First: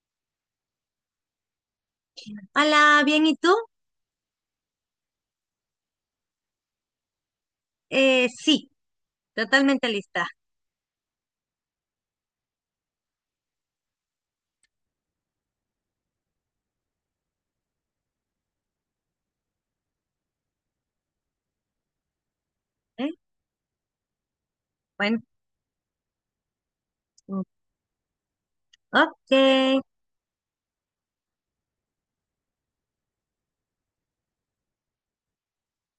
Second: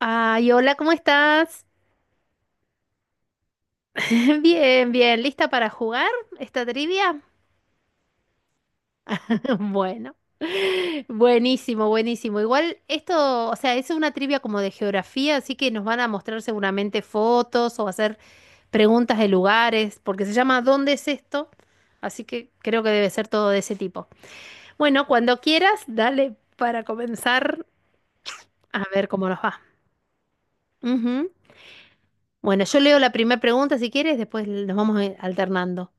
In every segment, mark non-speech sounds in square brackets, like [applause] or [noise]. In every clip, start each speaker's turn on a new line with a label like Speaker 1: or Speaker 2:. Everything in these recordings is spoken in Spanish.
Speaker 1: Ay, hola, ¿cómo estás?
Speaker 2: Hola, bien, ¿y tú?
Speaker 1: [laughs] Bien, bien, ¿lista para jugar esta trivia?
Speaker 2: Sí,
Speaker 1: [laughs]
Speaker 2: totalmente
Speaker 1: Bueno,
Speaker 2: lista.
Speaker 1: buenísimo, buenísimo. Igual esto, o sea, es una trivia como de geografía, así que nos van a mostrar seguramente fotos o hacer preguntas de lugares, porque se llama ¿Dónde es esto? Así que creo que
Speaker 2: ¿Eh?
Speaker 1: debe ser todo de ese tipo. Bueno,
Speaker 2: Bueno,
Speaker 1: cuando quieras, dale para
Speaker 2: mm,
Speaker 1: comenzar a ver cómo
Speaker 2: ok.
Speaker 1: nos va. Ujú. Bueno, yo leo la primera pregunta si quieres, después nos vamos alternando.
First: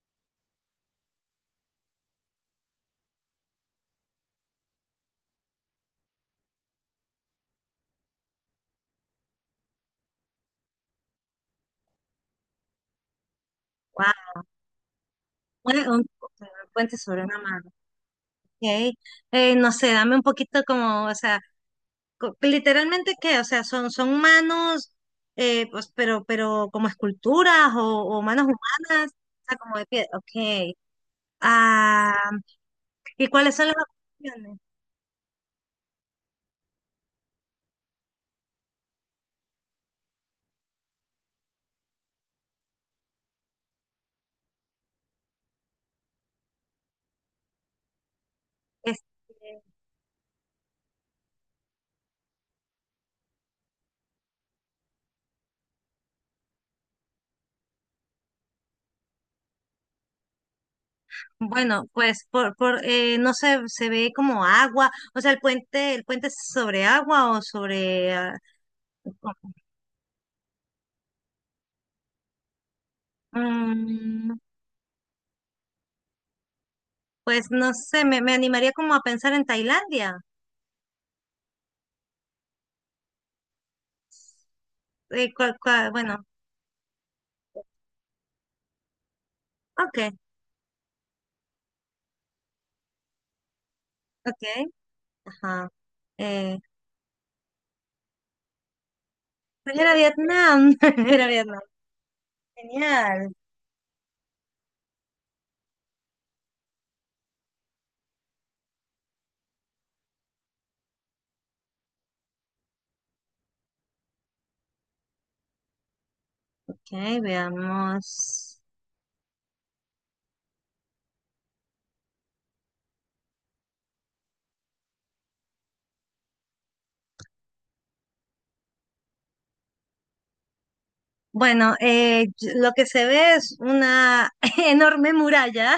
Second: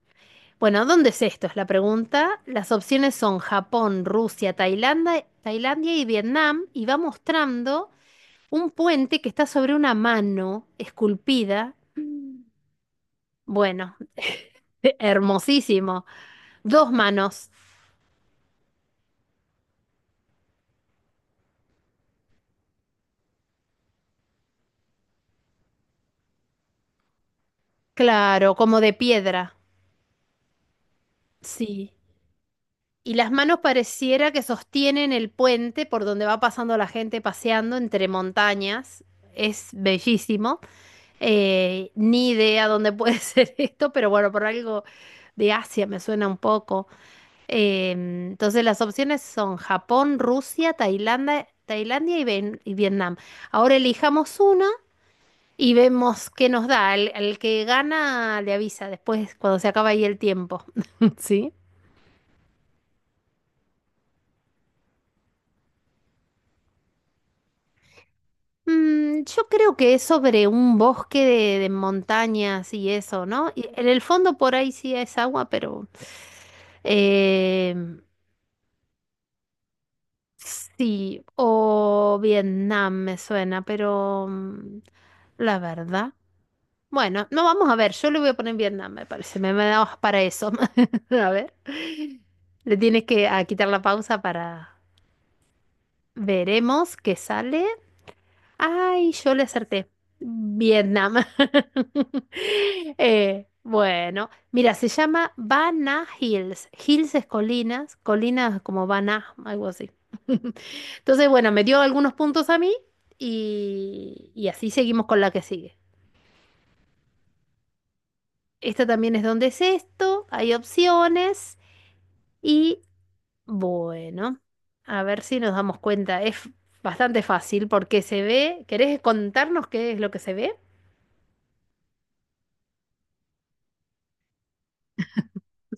Speaker 1: Bueno, ¿dónde es esto? Es la pregunta. Las opciones son Japón, Rusia, Tailandia y Vietnam, y va mostrando un puente que está sobre una mano esculpida. Bueno,
Speaker 2: Wow.
Speaker 1: [laughs]
Speaker 2: Bueno, un
Speaker 1: hermosísimo. Dos
Speaker 2: puente sobre una
Speaker 1: manos,
Speaker 2: mano. Ok. No sé, dame un poquito como, o sea, literalmente qué, o sea, son manos, pues, pero como esculturas o manos
Speaker 1: claro, como de
Speaker 2: humanas,
Speaker 1: piedra.
Speaker 2: o sea, como de piedra. Ok.
Speaker 1: Sí.
Speaker 2: Ah,
Speaker 1: Y
Speaker 2: ¿y
Speaker 1: las
Speaker 2: cuáles
Speaker 1: manos
Speaker 2: son las
Speaker 1: pareciera que
Speaker 2: opciones?
Speaker 1: sostienen el puente por donde va pasando la gente paseando entre montañas. Es bellísimo. Ni idea dónde puede [laughs] ser esto, pero bueno, por algo de Asia me suena un poco. Entonces las opciones son Japón, Rusia, Tailandia y Vietnam. Ahora elijamos una y vemos qué nos da. El que gana le avisa después cuando se acaba ahí el tiempo. [laughs] ¿Sí?
Speaker 2: Bueno, pues por no sé, se ve como agua, o sea, el puente, es sobre agua o sobre
Speaker 1: Yo creo que es sobre un bosque de montañas y eso, ¿no? Y en el fondo
Speaker 2: mm,
Speaker 1: por ahí sí es agua, pero
Speaker 2: pues no
Speaker 1: em,
Speaker 2: sé, me animaría como a pensar en Tailandia.
Speaker 1: sí, o Vietnam me suena, pero
Speaker 2: Eh, cua-
Speaker 1: la
Speaker 2: cua-
Speaker 1: verdad.
Speaker 2: bueno,
Speaker 1: Bueno, no vamos a ver, yo le voy a poner Vietnam, me parece, me da
Speaker 2: okay,
Speaker 1: para eso. [laughs] A ver, le tienes que a quitar la pausa
Speaker 2: okay,
Speaker 1: para.
Speaker 2: ajá. Eh,
Speaker 1: Veremos qué sale. Ay, yo le
Speaker 2: pues
Speaker 1: acerté.
Speaker 2: era Vietnam, [laughs]
Speaker 1: Vietnam.
Speaker 2: era Vietnam.
Speaker 1: [laughs]
Speaker 2: Genial.
Speaker 1: Bueno, mira, se llama Bana Hills. Hills es colinas, colinas como Bana, algo así. [laughs] Entonces, bueno, me dio algunos puntos a mí y así seguimos con la que sigue.
Speaker 2: Okay, veamos.
Speaker 1: Esta también es donde es esto, hay opciones y bueno, a ver si nos damos cuenta. Es bastante fácil porque se ve. ¿Querés contarnos qué es lo que se ve?
Speaker 2: Bueno, lo que se ve es una [laughs] enorme muralla.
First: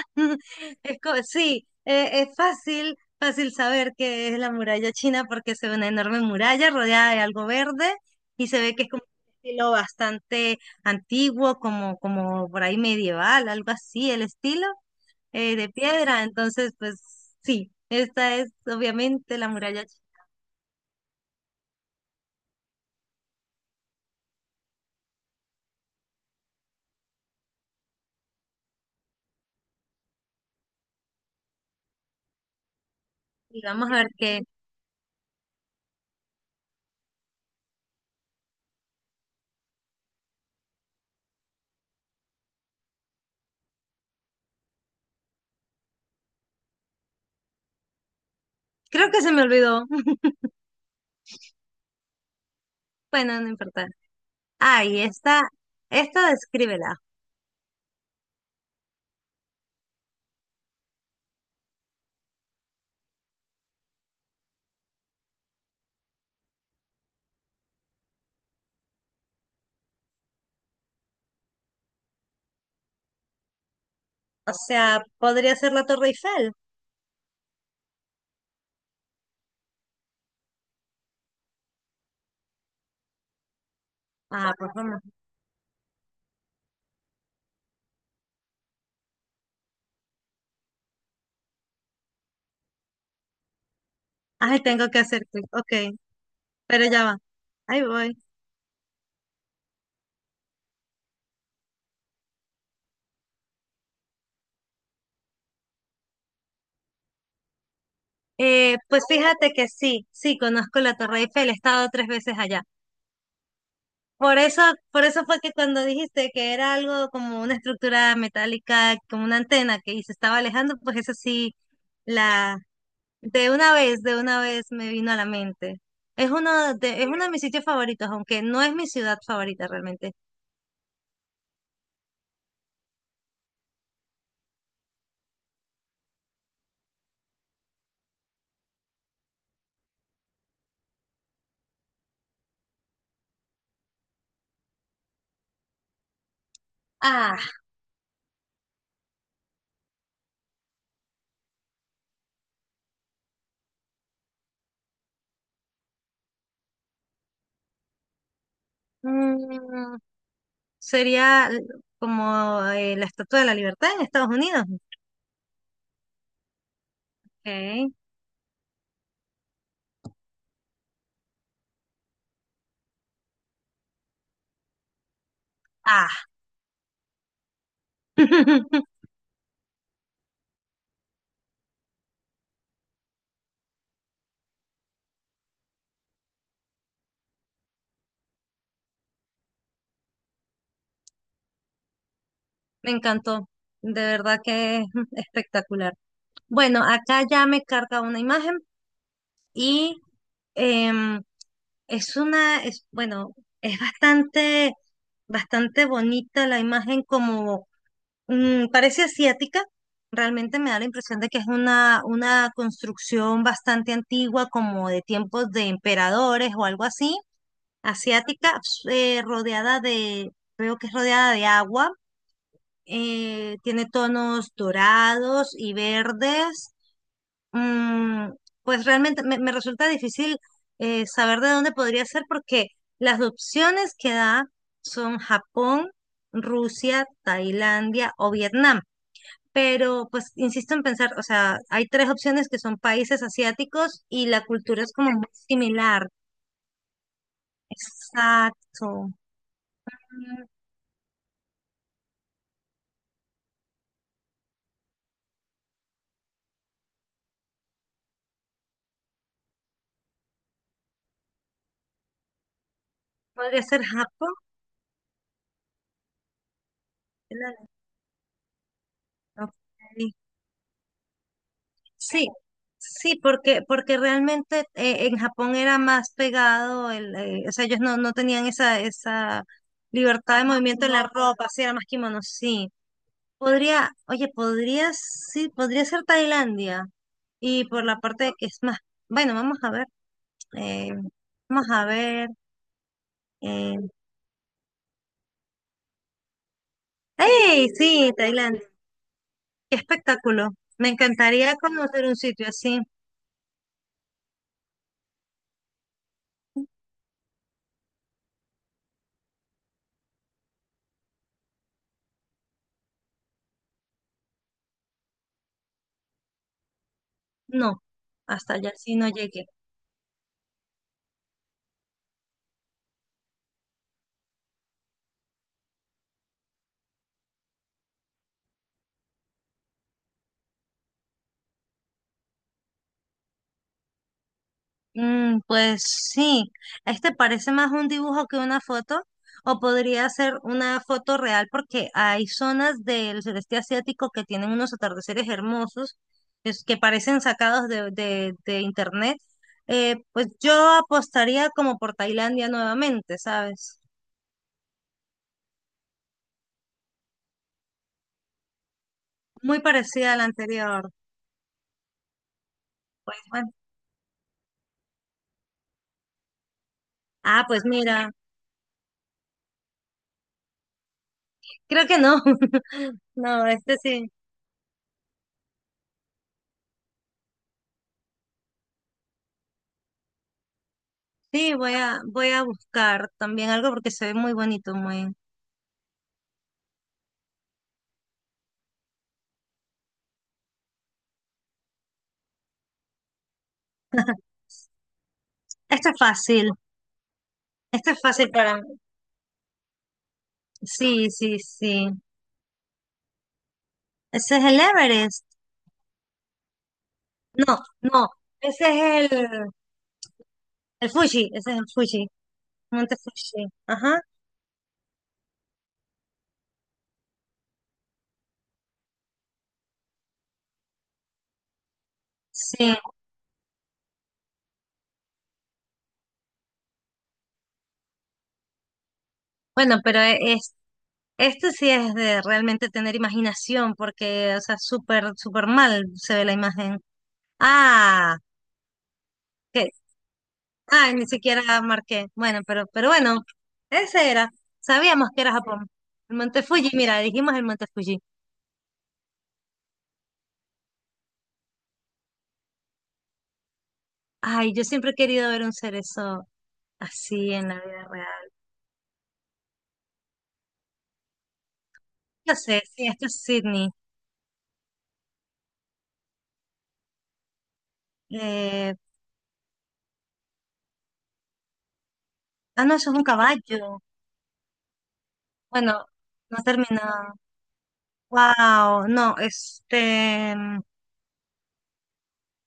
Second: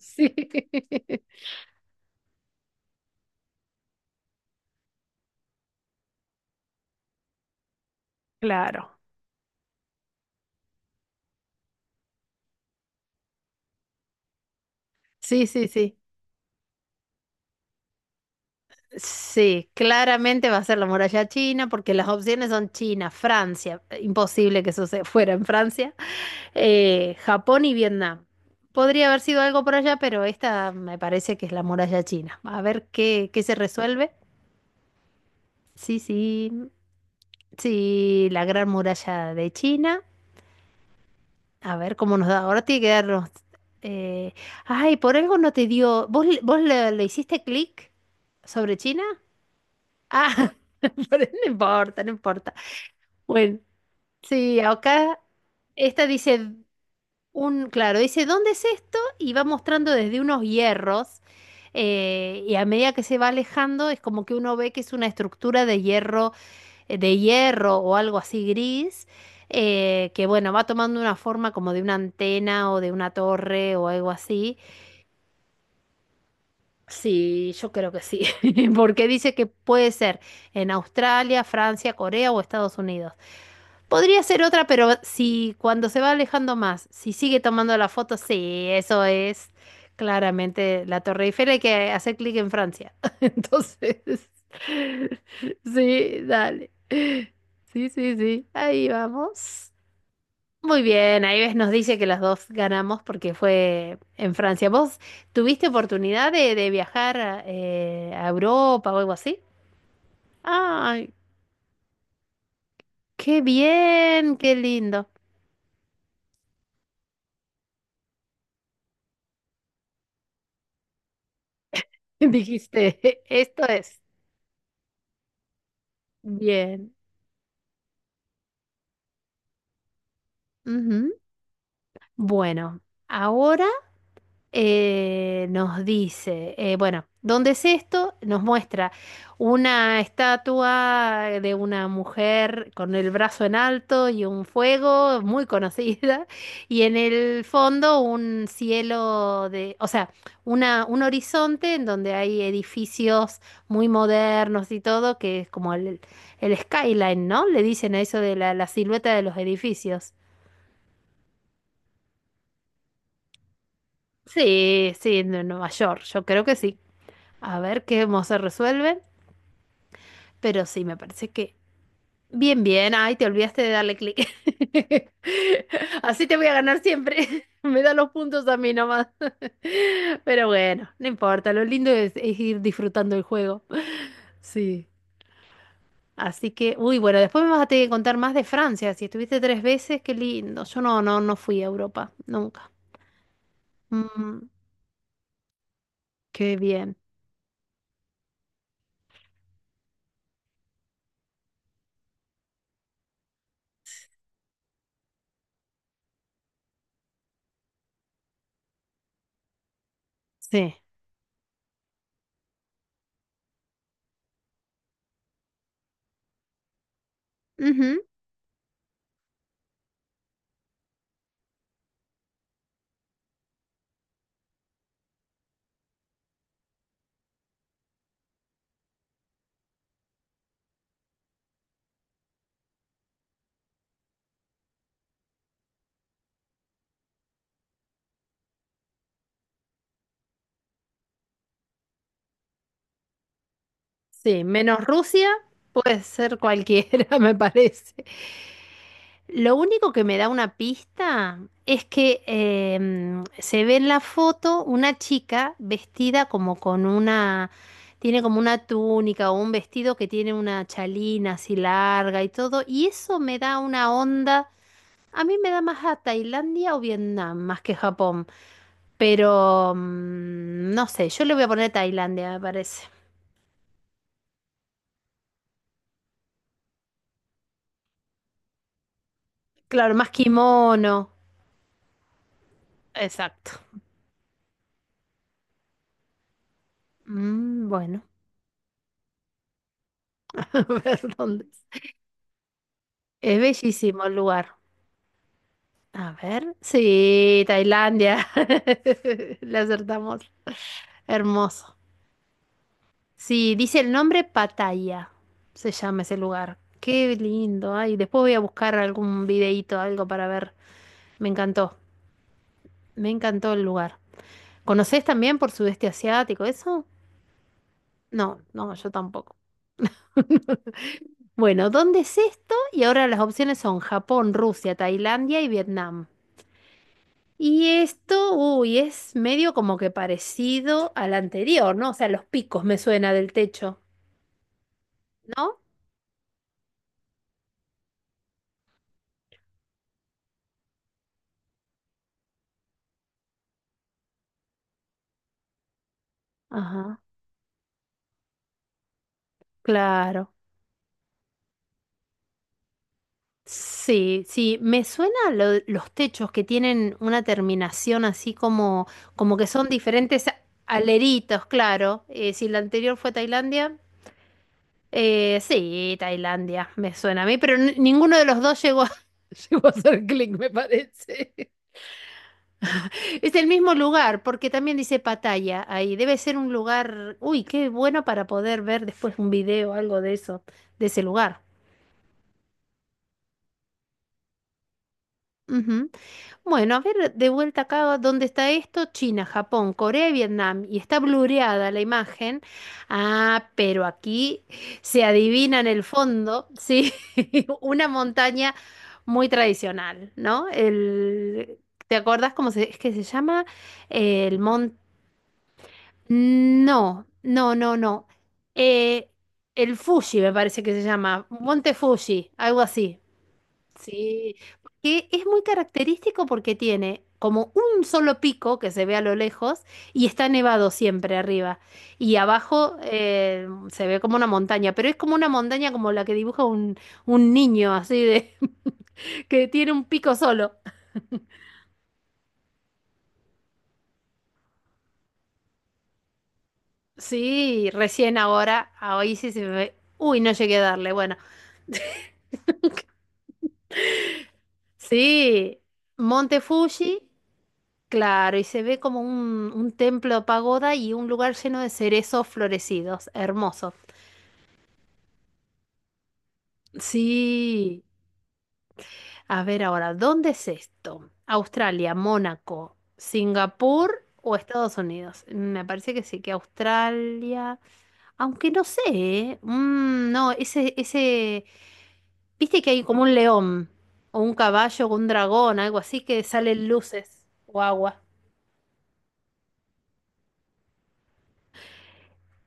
Speaker 1: [laughs] Sí.
Speaker 2: [laughs] Sí, es fácil, fácil saber que es la muralla china porque se ve una enorme muralla rodeada de algo verde y se ve que es
Speaker 1: Claro.
Speaker 2: como un estilo bastante antiguo, como por ahí medieval, algo así, el estilo
Speaker 1: Sí, sí,
Speaker 2: de
Speaker 1: sí.
Speaker 2: piedra. Entonces, pues sí, esta es obviamente la
Speaker 1: Sí,
Speaker 2: muralla china.
Speaker 1: claramente va a ser la muralla china porque las opciones son China, Francia. Imposible que eso se fuera en Francia. Japón y Vietnam. Podría haber sido algo por allá, pero esta me parece que es la muralla china. A ver qué se
Speaker 2: Y vamos a ver
Speaker 1: resuelve.
Speaker 2: qué.
Speaker 1: Sí, sí, sí, la gran muralla de China. A ver cómo nos da. Ahora tiene que darnos. eh, Ay, por algo no te dio. ¿Vos le hiciste clic sobre China?
Speaker 2: Creo que se me olvidó. [laughs]
Speaker 1: Ah, [laughs] pero no importa, no importa.
Speaker 2: Bueno, no
Speaker 1: Bueno,
Speaker 2: importa.
Speaker 1: sí,
Speaker 2: Ah, y
Speaker 1: acá
Speaker 2: esta,
Speaker 1: esta
Speaker 2: esta
Speaker 1: dice.
Speaker 2: descríbela.
Speaker 1: Claro, dice, ¿dónde es esto? Y va mostrando desde unos hierros. Y a medida que se va alejando, es como que uno ve que es una estructura de hierro o algo así gris, que bueno, va tomando una forma como de una antena o de una torre o algo
Speaker 2: O
Speaker 1: así.
Speaker 2: sea, podría ser la Torre Eiffel.
Speaker 1: Sí, yo creo que sí, [laughs] porque dice que puede ser en Australia, Francia, Corea o Estados Unidos. Podría ser
Speaker 2: Ah,
Speaker 1: otra,
Speaker 2: por
Speaker 1: pero
Speaker 2: favor.
Speaker 1: si cuando se va alejando más, si sigue tomando la foto, sí, eso es claramente la Torre Eiffel. Hay que hacer clic en Francia. [laughs] Entonces,
Speaker 2: Ay, tengo que
Speaker 1: [laughs]
Speaker 2: hacer clic. Ok,
Speaker 1: sí, dale.
Speaker 2: pero ya va. Ahí
Speaker 1: Sí, sí,
Speaker 2: voy.
Speaker 1: sí. Ahí vamos. Muy bien, ahí ves, nos dice que las dos ganamos porque fue en Francia. ¿Vos tuviste oportunidad de viajar a
Speaker 2: Eh,
Speaker 1: Europa o
Speaker 2: pues
Speaker 1: algo así?
Speaker 2: fíjate que sí, sí, conozco la
Speaker 1: ¡Ay,
Speaker 2: Torre Eiffel, he estado tres veces allá.
Speaker 1: qué bien!
Speaker 2: Por
Speaker 1: ¡Qué
Speaker 2: eso, por
Speaker 1: lindo!
Speaker 2: eso fue que cuando dijiste que era algo como una estructura metálica, como una antena que y se estaba alejando, pues eso sí,
Speaker 1: [laughs]
Speaker 2: la
Speaker 1: Dijiste,
Speaker 2: de
Speaker 1: esto
Speaker 2: una
Speaker 1: es
Speaker 2: vez, de una vez me vino a la mente. Es uno
Speaker 1: bien.
Speaker 2: de, es uno de mis sitios favoritos, aunque no es mi ciudad favorita realmente.
Speaker 1: Ujú. Bueno, ahora, nos dice, bueno, ¿dónde es esto? Nos muestra una estatua de una mujer con el brazo en alto y un fuego muy conocida, [laughs] y en
Speaker 2: Ah.
Speaker 1: el fondo un cielo de, o sea, una, un horizonte en donde hay edificios muy modernos y todo, que es como el skyline, ¿no? Le dicen a eso de la silueta de los
Speaker 2: Mm,
Speaker 1: edificios.
Speaker 2: sería como la Estatua de la Libertad en Estados Unidos.
Speaker 1: Sí, sí, en Nueva York, yo creo que sí.
Speaker 2: Ok.
Speaker 1: A ver cómo se resuelven. Pero sí, me parece que. Bien, bien. Ay, te olvidaste de darle clic. [laughs] Así
Speaker 2: Ah,
Speaker 1: te voy a ganar siempre. [laughs] Me da los puntos a mí nomás.
Speaker 2: [laughs]
Speaker 1: [laughs] Pero bueno, no importa. Lo lindo es ir disfrutando el juego. [laughs] Sí. Así que, bueno, después me vas a tener que contar más de Francia. Si estuviste tres veces, qué lindo. Yo no, no, no fui a Europa, nunca.
Speaker 2: me encantó. De verdad
Speaker 1: Mm,
Speaker 2: que es espectacular.
Speaker 1: qué
Speaker 2: Bueno,
Speaker 1: bien.
Speaker 2: acá ya me carga una imagen y em, bueno, es bastante, bastante bonita la imagen como parece asiática. Realmente me
Speaker 1: Sí.
Speaker 2: da la impresión de que es una construcción bastante antigua, como de tiempos de emperadores o algo así
Speaker 1: Ujú.
Speaker 2: asiática, rodeada de, creo que es rodeada de agua, tiene tonos dorados y verdes. Mm, pues realmente me resulta difícil saber de dónde podría ser porque las opciones que da son Japón, Rusia, Tailandia o Vietnam. Pero pues insisto en pensar, o sea, hay tres opciones que son países asiáticos y
Speaker 1: Sí,
Speaker 2: la cultura
Speaker 1: menos
Speaker 2: es como muy
Speaker 1: Rusia, puede
Speaker 2: similar.
Speaker 1: ser cualquiera, [laughs] me parece.
Speaker 2: Exacto.
Speaker 1: Lo único que me da una pista es que se ve en la foto una chica vestida como con una, tiene como una túnica o un vestido que tiene una chalina así larga y todo, y eso me da
Speaker 2: Podría ser
Speaker 1: una
Speaker 2: Japón.
Speaker 1: onda, a mí me da más a Tailandia o Vietnam, más que Japón,
Speaker 2: ¿No? Ok.
Speaker 1: pero no sé, yo le voy a poner
Speaker 2: Sí,
Speaker 1: Tailandia, me parece.
Speaker 2: sí, porque realmente en Japón era más pegado, o sea, ellos no tenían esa
Speaker 1: Claro, más
Speaker 2: libertad de movimiento en la
Speaker 1: kimono,
Speaker 2: ropa, sí, era más kimono, sí.
Speaker 1: exacto.
Speaker 2: Podría, oye, podría, sí, podría ser Tailandia. Y por la
Speaker 1: Bueno,
Speaker 2: parte de que es más, bueno, vamos a ver,
Speaker 1: [laughs] a
Speaker 2: eh,
Speaker 1: ver dónde
Speaker 2: vamos
Speaker 1: es.
Speaker 2: a ver.
Speaker 1: Es
Speaker 2: Eh,
Speaker 1: bellísimo el lugar. A ver. Sí,
Speaker 2: ¡Ey! Sí,
Speaker 1: Tailandia. [laughs]
Speaker 2: Tailandia.
Speaker 1: Le
Speaker 2: Qué
Speaker 1: acertamos.
Speaker 2: espectáculo. Me encantaría
Speaker 1: Hermoso.
Speaker 2: conocer un sitio así.
Speaker 1: Sí, dice el nombre Pattaya. Se llama ese lugar. Qué lindo. Ay, después voy a buscar algún videíto, algo para ver. Me encantó. Me encantó el lugar. ¿Conocés también por sudeste asiático eso?
Speaker 2: No,
Speaker 1: No,
Speaker 2: hasta allá
Speaker 1: no, yo
Speaker 2: sí no
Speaker 1: tampoco.
Speaker 2: llegué.
Speaker 1: [laughs] Bueno, ¿dónde es esto? Y ahora las opciones son Japón, Rusia, Tailandia y Vietnam. Y esto, uy, es medio como que parecido al anterior, ¿no? O sea, los picos me suena del techo,
Speaker 2: Mm,
Speaker 1: ¿no?
Speaker 2: pues sí, este parece más un dibujo que una foto, o podría ser una foto real porque hay zonas del sureste asiático que tienen unos atardeceres hermosos, que
Speaker 1: Ajá,
Speaker 2: parecen sacados de internet. Pues
Speaker 1: claro.
Speaker 2: yo apostaría como por Tailandia nuevamente, ¿sabes?
Speaker 1: Sí, sí, me suena los techos que tienen una terminación así como, que
Speaker 2: Muy
Speaker 1: son
Speaker 2: parecida a la
Speaker 1: diferentes
Speaker 2: anterior.
Speaker 1: aleritos, claro. Si la anterior fue
Speaker 2: Pues bueno.
Speaker 1: Tailandia, sí, Tailandia me suena a mí,
Speaker 2: Ah,
Speaker 1: pero
Speaker 2: pues mira,
Speaker 1: ninguno de los dos llegó a, [laughs] llegó a hacer clic, me parece.
Speaker 2: creo que no. [laughs]
Speaker 1: Es el
Speaker 2: No,
Speaker 1: mismo
Speaker 2: este sí.
Speaker 1: lugar, porque también dice Pattaya ahí. Debe ser un lugar, uy, qué bueno para poder ver después un video o algo de eso, de ese lugar.
Speaker 2: Sí, voy a buscar también algo porque se ve muy bonito, muy.
Speaker 1: Ujú. Bueno, a ver, de vuelta acá, ¿dónde está esto? China, Japón, Corea y Vietnam. Y está blureada la imagen. Ah, pero aquí se adivina en el
Speaker 2: Este es
Speaker 1: fondo,
Speaker 2: fácil,
Speaker 1: sí, [laughs] una
Speaker 2: este es fácil
Speaker 1: montaña
Speaker 2: para mí.
Speaker 1: muy tradicional, ¿no?
Speaker 2: Sí, sí,
Speaker 1: El,
Speaker 2: sí.
Speaker 1: ¿te acordás cómo es que se llama?
Speaker 2: Ese
Speaker 1: El
Speaker 2: es el
Speaker 1: monte.
Speaker 2: Everest.
Speaker 1: No, no,
Speaker 2: No,
Speaker 1: no, no.
Speaker 2: no, ese
Speaker 1: Eh,
Speaker 2: es el,
Speaker 1: el Fuji me parece que se
Speaker 2: el
Speaker 1: llama,
Speaker 2: Fuji, ese es el
Speaker 1: Monte
Speaker 2: Fuji,
Speaker 1: Fuji, algo
Speaker 2: Monte
Speaker 1: así.
Speaker 2: Fuji. Ajá,
Speaker 1: Sí, que es muy característico porque tiene como un solo pico que se ve a lo lejos y está nevado siempre arriba. Y
Speaker 2: sí.
Speaker 1: abajo se ve como una montaña, pero es como una montaña como la que dibuja un niño, así de [laughs] que tiene
Speaker 2: Bueno,
Speaker 1: un
Speaker 2: pero
Speaker 1: pico solo.
Speaker 2: este sí es de realmente tener imaginación, porque, o sea, súper, súper mal se ve la imagen.
Speaker 1: Sí,
Speaker 2: Ah,
Speaker 1: recién ahora, hoy sí se
Speaker 2: que,
Speaker 1: me. Uy, no llegué a darle.
Speaker 2: ni
Speaker 1: Bueno.
Speaker 2: siquiera marqué. Bueno, pero bueno, ese era. Sabíamos que era
Speaker 1: Sí,
Speaker 2: Japón. El
Speaker 1: Monte
Speaker 2: Monte Fuji, mira,
Speaker 1: Fuji,
Speaker 2: dijimos el Monte Fuji.
Speaker 1: claro, y se ve como un templo pagoda y un lugar lleno de cerezos florecidos, hermoso.
Speaker 2: Ay, yo siempre he querido ver un cerezo. Así en la
Speaker 1: Sí,
Speaker 2: vida real.
Speaker 1: a ver ahora, ¿dónde es esto? ¿Australia,
Speaker 2: Yo sé,
Speaker 1: Mónaco,
Speaker 2: sí, esto es Sydney.
Speaker 1: Singapur o Estados Unidos? Me parece que sí, que Australia, aunque no
Speaker 2: Eh,
Speaker 1: sé, ¿eh? No, viste
Speaker 2: ah,
Speaker 1: que
Speaker 2: no,
Speaker 1: hay
Speaker 2: eso es
Speaker 1: como
Speaker 2: un
Speaker 1: un león
Speaker 2: caballo.
Speaker 1: o un caballo o un dragón, algo
Speaker 2: Bueno,
Speaker 1: así que
Speaker 2: no ha
Speaker 1: salen
Speaker 2: terminado.
Speaker 1: luces o agua.
Speaker 2: Wow, no,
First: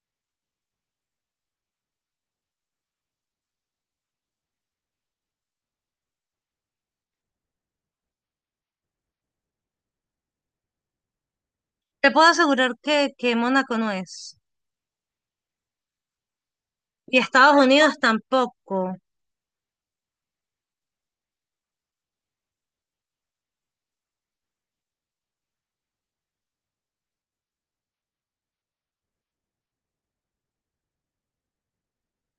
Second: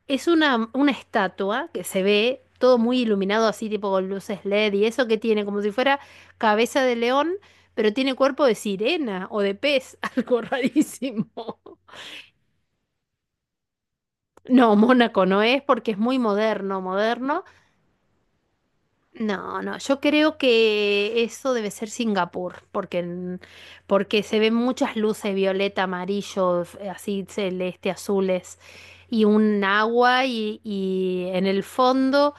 Speaker 1: Es una estatua que se ve todo muy iluminado así, tipo con luces LED y eso que tiene, como si fuera cabeza de león, pero tiene cuerpo de sirena o de pez, [laughs] algo rarísimo.
Speaker 2: te puedo asegurar que Mónaco no es.
Speaker 1: No, Mónaco no es porque es muy moderno,
Speaker 2: Y
Speaker 1: moderno.
Speaker 2: Estados Unidos tampoco.
Speaker 1: No, no, yo creo que eso debe ser Singapur, porque se ven muchas luces violeta, amarillo, así celeste, azules, y un agua, y en el fondo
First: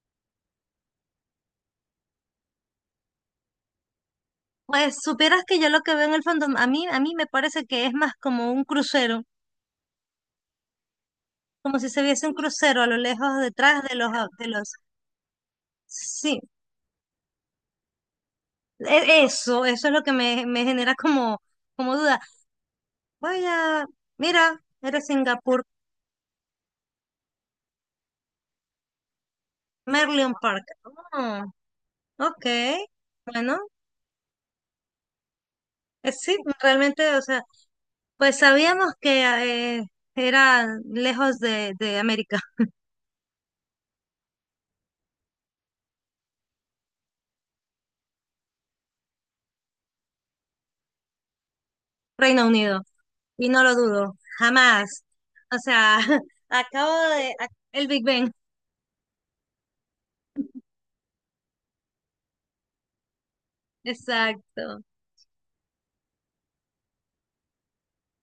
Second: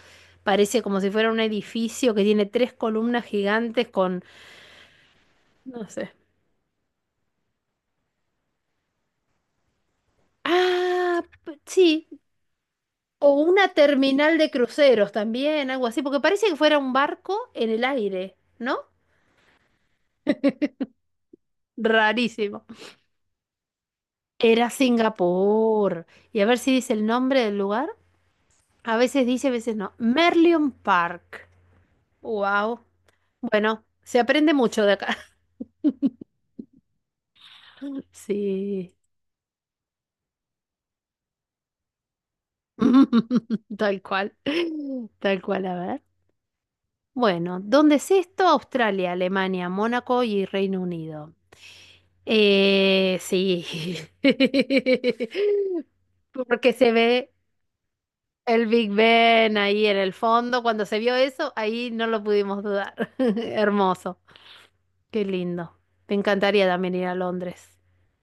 Speaker 1: parece como si fuera un edificio que tiene tres columnas gigantes con,
Speaker 2: Pues supieras que yo lo
Speaker 1: no
Speaker 2: que veo
Speaker 1: sé.
Speaker 2: en el fondo, a mí me parece que es más como un crucero,
Speaker 1: Ah,
Speaker 2: como si se
Speaker 1: sí,
Speaker 2: viese un crucero a lo
Speaker 1: o
Speaker 2: lejos
Speaker 1: una
Speaker 2: detrás de los,
Speaker 1: terminal
Speaker 2: de
Speaker 1: de
Speaker 2: los,
Speaker 1: cruceros también, algo así, porque
Speaker 2: sí,
Speaker 1: parece que fuera un barco en el aire, ¿no?
Speaker 2: eso es lo que me genera como duda.
Speaker 1: Rarísimo.
Speaker 2: Vaya, mira,
Speaker 1: Era
Speaker 2: era Singapur,
Speaker 1: Singapur. Y a ver si dice el nombre del lugar. A veces dice, a veces no.
Speaker 2: Merlion Park.
Speaker 1: Merlion
Speaker 2: Ah,
Speaker 1: Park.
Speaker 2: ok,
Speaker 1: Wow.
Speaker 2: bueno,
Speaker 1: Bueno, se aprende mucho de acá. [laughs]
Speaker 2: sí, realmente, o sea, pues sabíamos
Speaker 1: Sí.
Speaker 2: que era lejos de América.
Speaker 1: [laughs] Tal cual. Tal cual, a ver. Bueno, ¿dónde es esto? Australia, Alemania, Mónaco y Reino Unido.
Speaker 2: Reino Unido, y no
Speaker 1: Sí.
Speaker 2: lo dudo, jamás. O sea,
Speaker 1: [laughs]
Speaker 2: [laughs]
Speaker 1: Porque se ve
Speaker 2: el Big Ben,
Speaker 1: el Big Ben ahí en el fondo. Cuando se vio eso, ahí no lo pudimos dudar. [laughs] Hermoso.
Speaker 2: exacto.
Speaker 1: Qué lindo. Me encantaría también ir a Londres.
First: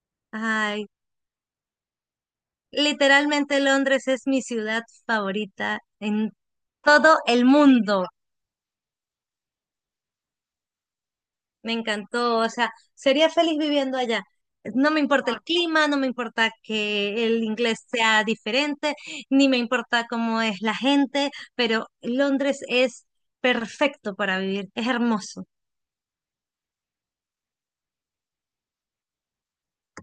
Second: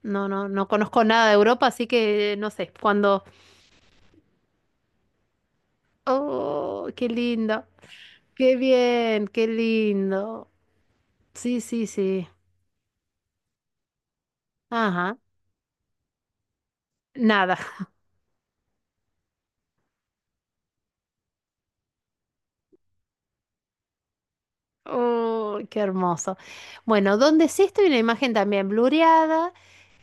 Speaker 1: No, no, no
Speaker 2: Ay,
Speaker 1: conozco nada de Europa, así que no sé. Cuando.
Speaker 2: literalmente Londres es mi ciudad favorita en
Speaker 1: Oh, qué
Speaker 2: todo el
Speaker 1: lindo.
Speaker 2: mundo.
Speaker 1: Qué bien, qué lindo. Sí,
Speaker 2: Me
Speaker 1: sí, sí.
Speaker 2: encantó, o sea, sería feliz viviendo allá. No me
Speaker 1: Ajá.
Speaker 2: importa el clima, no me importa que el
Speaker 1: Nada.
Speaker 2: inglés
Speaker 1: [laughs]
Speaker 2: sea diferente, ni me importa cómo es la gente, pero Londres es perfecto para vivir, es hermoso.
Speaker 1: Oh, qué hermoso. Bueno, donde sí estoy una imagen también blureada.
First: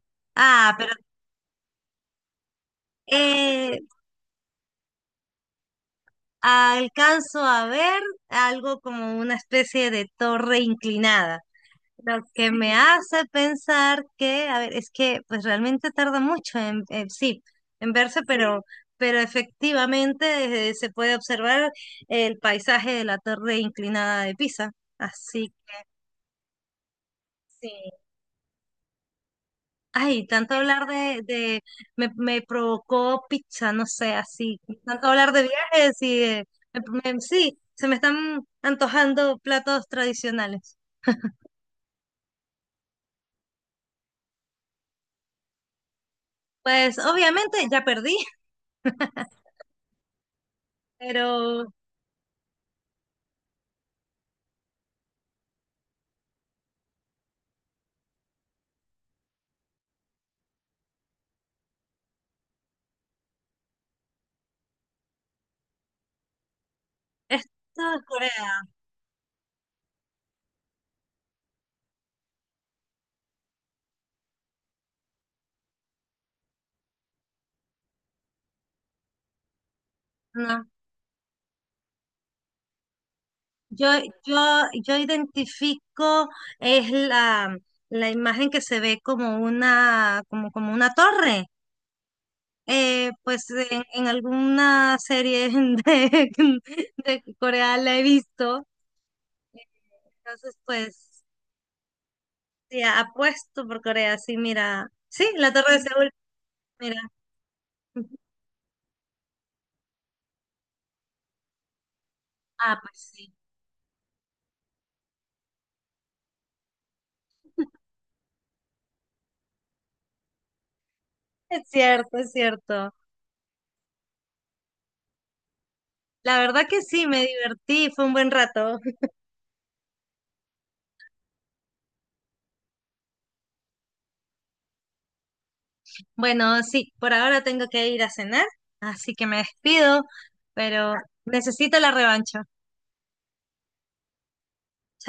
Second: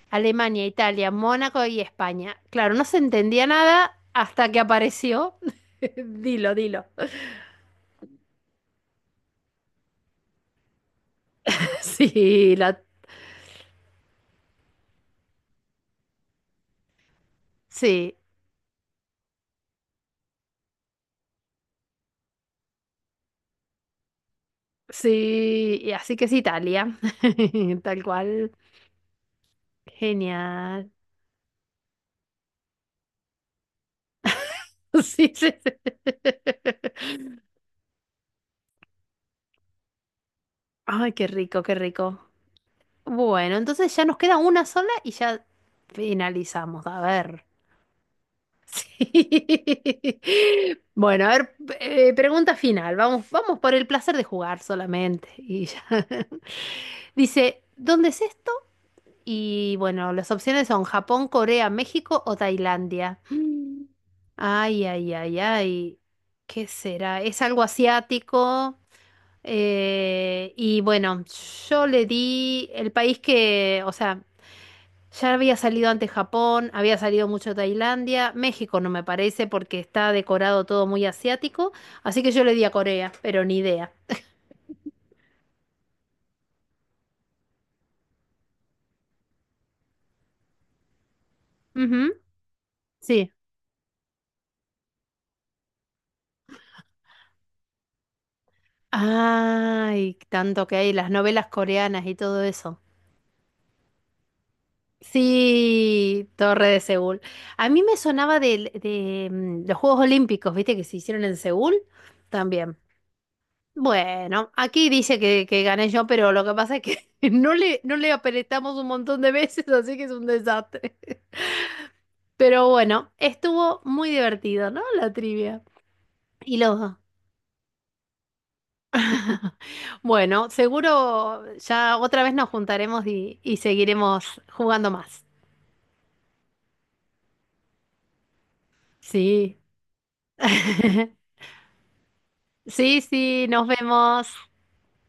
Speaker 1: Alemania,
Speaker 2: Ah, pero
Speaker 1: Italia, Mónaco y España. Claro, no se entendía
Speaker 2: eh,
Speaker 1: nada hasta que apareció. [laughs] Dilo, dilo.
Speaker 2: alcanzo a ver algo como una especie de torre inclinada.
Speaker 1: [laughs]
Speaker 2: Lo que
Speaker 1: Sí,
Speaker 2: me
Speaker 1: la.
Speaker 2: hace pensar que, a ver, es que pues realmente tarda mucho sí, en
Speaker 1: Sí.
Speaker 2: verse, pero efectivamente se puede observar el paisaje de la torre inclinada de Pisa. Así que
Speaker 1: Sí, y así que es Italia,
Speaker 2: sí.
Speaker 1: [laughs] tal cual.
Speaker 2: Ay, tanto hablar
Speaker 1: Genial.
Speaker 2: de me provocó pizza, no sé, así.
Speaker 1: [laughs]
Speaker 2: Tanto
Speaker 1: Sí,
Speaker 2: hablar de
Speaker 1: sí,
Speaker 2: viajes y
Speaker 1: sí.
Speaker 2: sí, se me están antojando platos tradicionales.
Speaker 1: Ay, qué rico, qué rico. Bueno, entonces ya nos queda una sola y ya finalizamos. A
Speaker 2: Pues
Speaker 1: ver.
Speaker 2: obviamente ya perdí, [laughs]
Speaker 1: Sí. [laughs] Bueno, a ver,
Speaker 2: pero
Speaker 1: pregunta final. Vamos, vamos por el placer de jugar solamente. Y ya. [laughs] Dice, ¿dónde es esto? Y bueno, las opciones son Japón, Corea, México o Tailandia. Ay, ay, ay, ay. ¿Qué será? Es
Speaker 2: esto
Speaker 1: algo
Speaker 2: es Corea.
Speaker 1: asiático. Y bueno, yo le di el país que, o sea, ya había salido antes Japón, había salido mucho Tailandia, México no me parece porque está decorado
Speaker 2: No,
Speaker 1: todo muy asiático, así que yo le di a Corea, pero ni
Speaker 2: yo,
Speaker 1: idea.
Speaker 2: yo identifico es la imagen que se ve como una torre.
Speaker 1: Ujú,
Speaker 2: Eh,
Speaker 1: sí.
Speaker 2: pues en alguna serie [laughs] de, de Corea la he visto.
Speaker 1: Ay,
Speaker 2: Entonces,
Speaker 1: tanto que hay las
Speaker 2: pues,
Speaker 1: novelas coreanas y todo eso.
Speaker 2: sí, apuesto por Corea, sí, mira. Sí, la Torre de Seúl,
Speaker 1: Sí, Torre de
Speaker 2: mira.
Speaker 1: Seúl. A mí me sonaba los Juegos Olímpicos, ¿viste? Que se hicieron en Seúl también.
Speaker 2: Ah, pues sí.
Speaker 1: Bueno, aquí dice que gané yo, pero lo que pasa es que [laughs] no le,
Speaker 2: [laughs]
Speaker 1: no le apretamos un montón de veces, [laughs] así que es un desastre.
Speaker 2: Es cierto, es
Speaker 1: Pero
Speaker 2: cierto.
Speaker 1: bueno, estuvo muy divertido, ¿no? La trivia.
Speaker 2: La
Speaker 1: Y
Speaker 2: verdad que
Speaker 1: los.
Speaker 2: sí, me divertí, fue un buen rato.
Speaker 1: Bueno, seguro ya otra vez nos juntaremos y seguiremos jugando más.
Speaker 2: Bueno, sí, por ahora tengo que ir a cenar, así que me
Speaker 1: Sí.
Speaker 2: despido, pero
Speaker 1: [laughs]
Speaker 2: necesito la revancha.
Speaker 1: Sí, sí, nos vemos.
Speaker 2: Chao.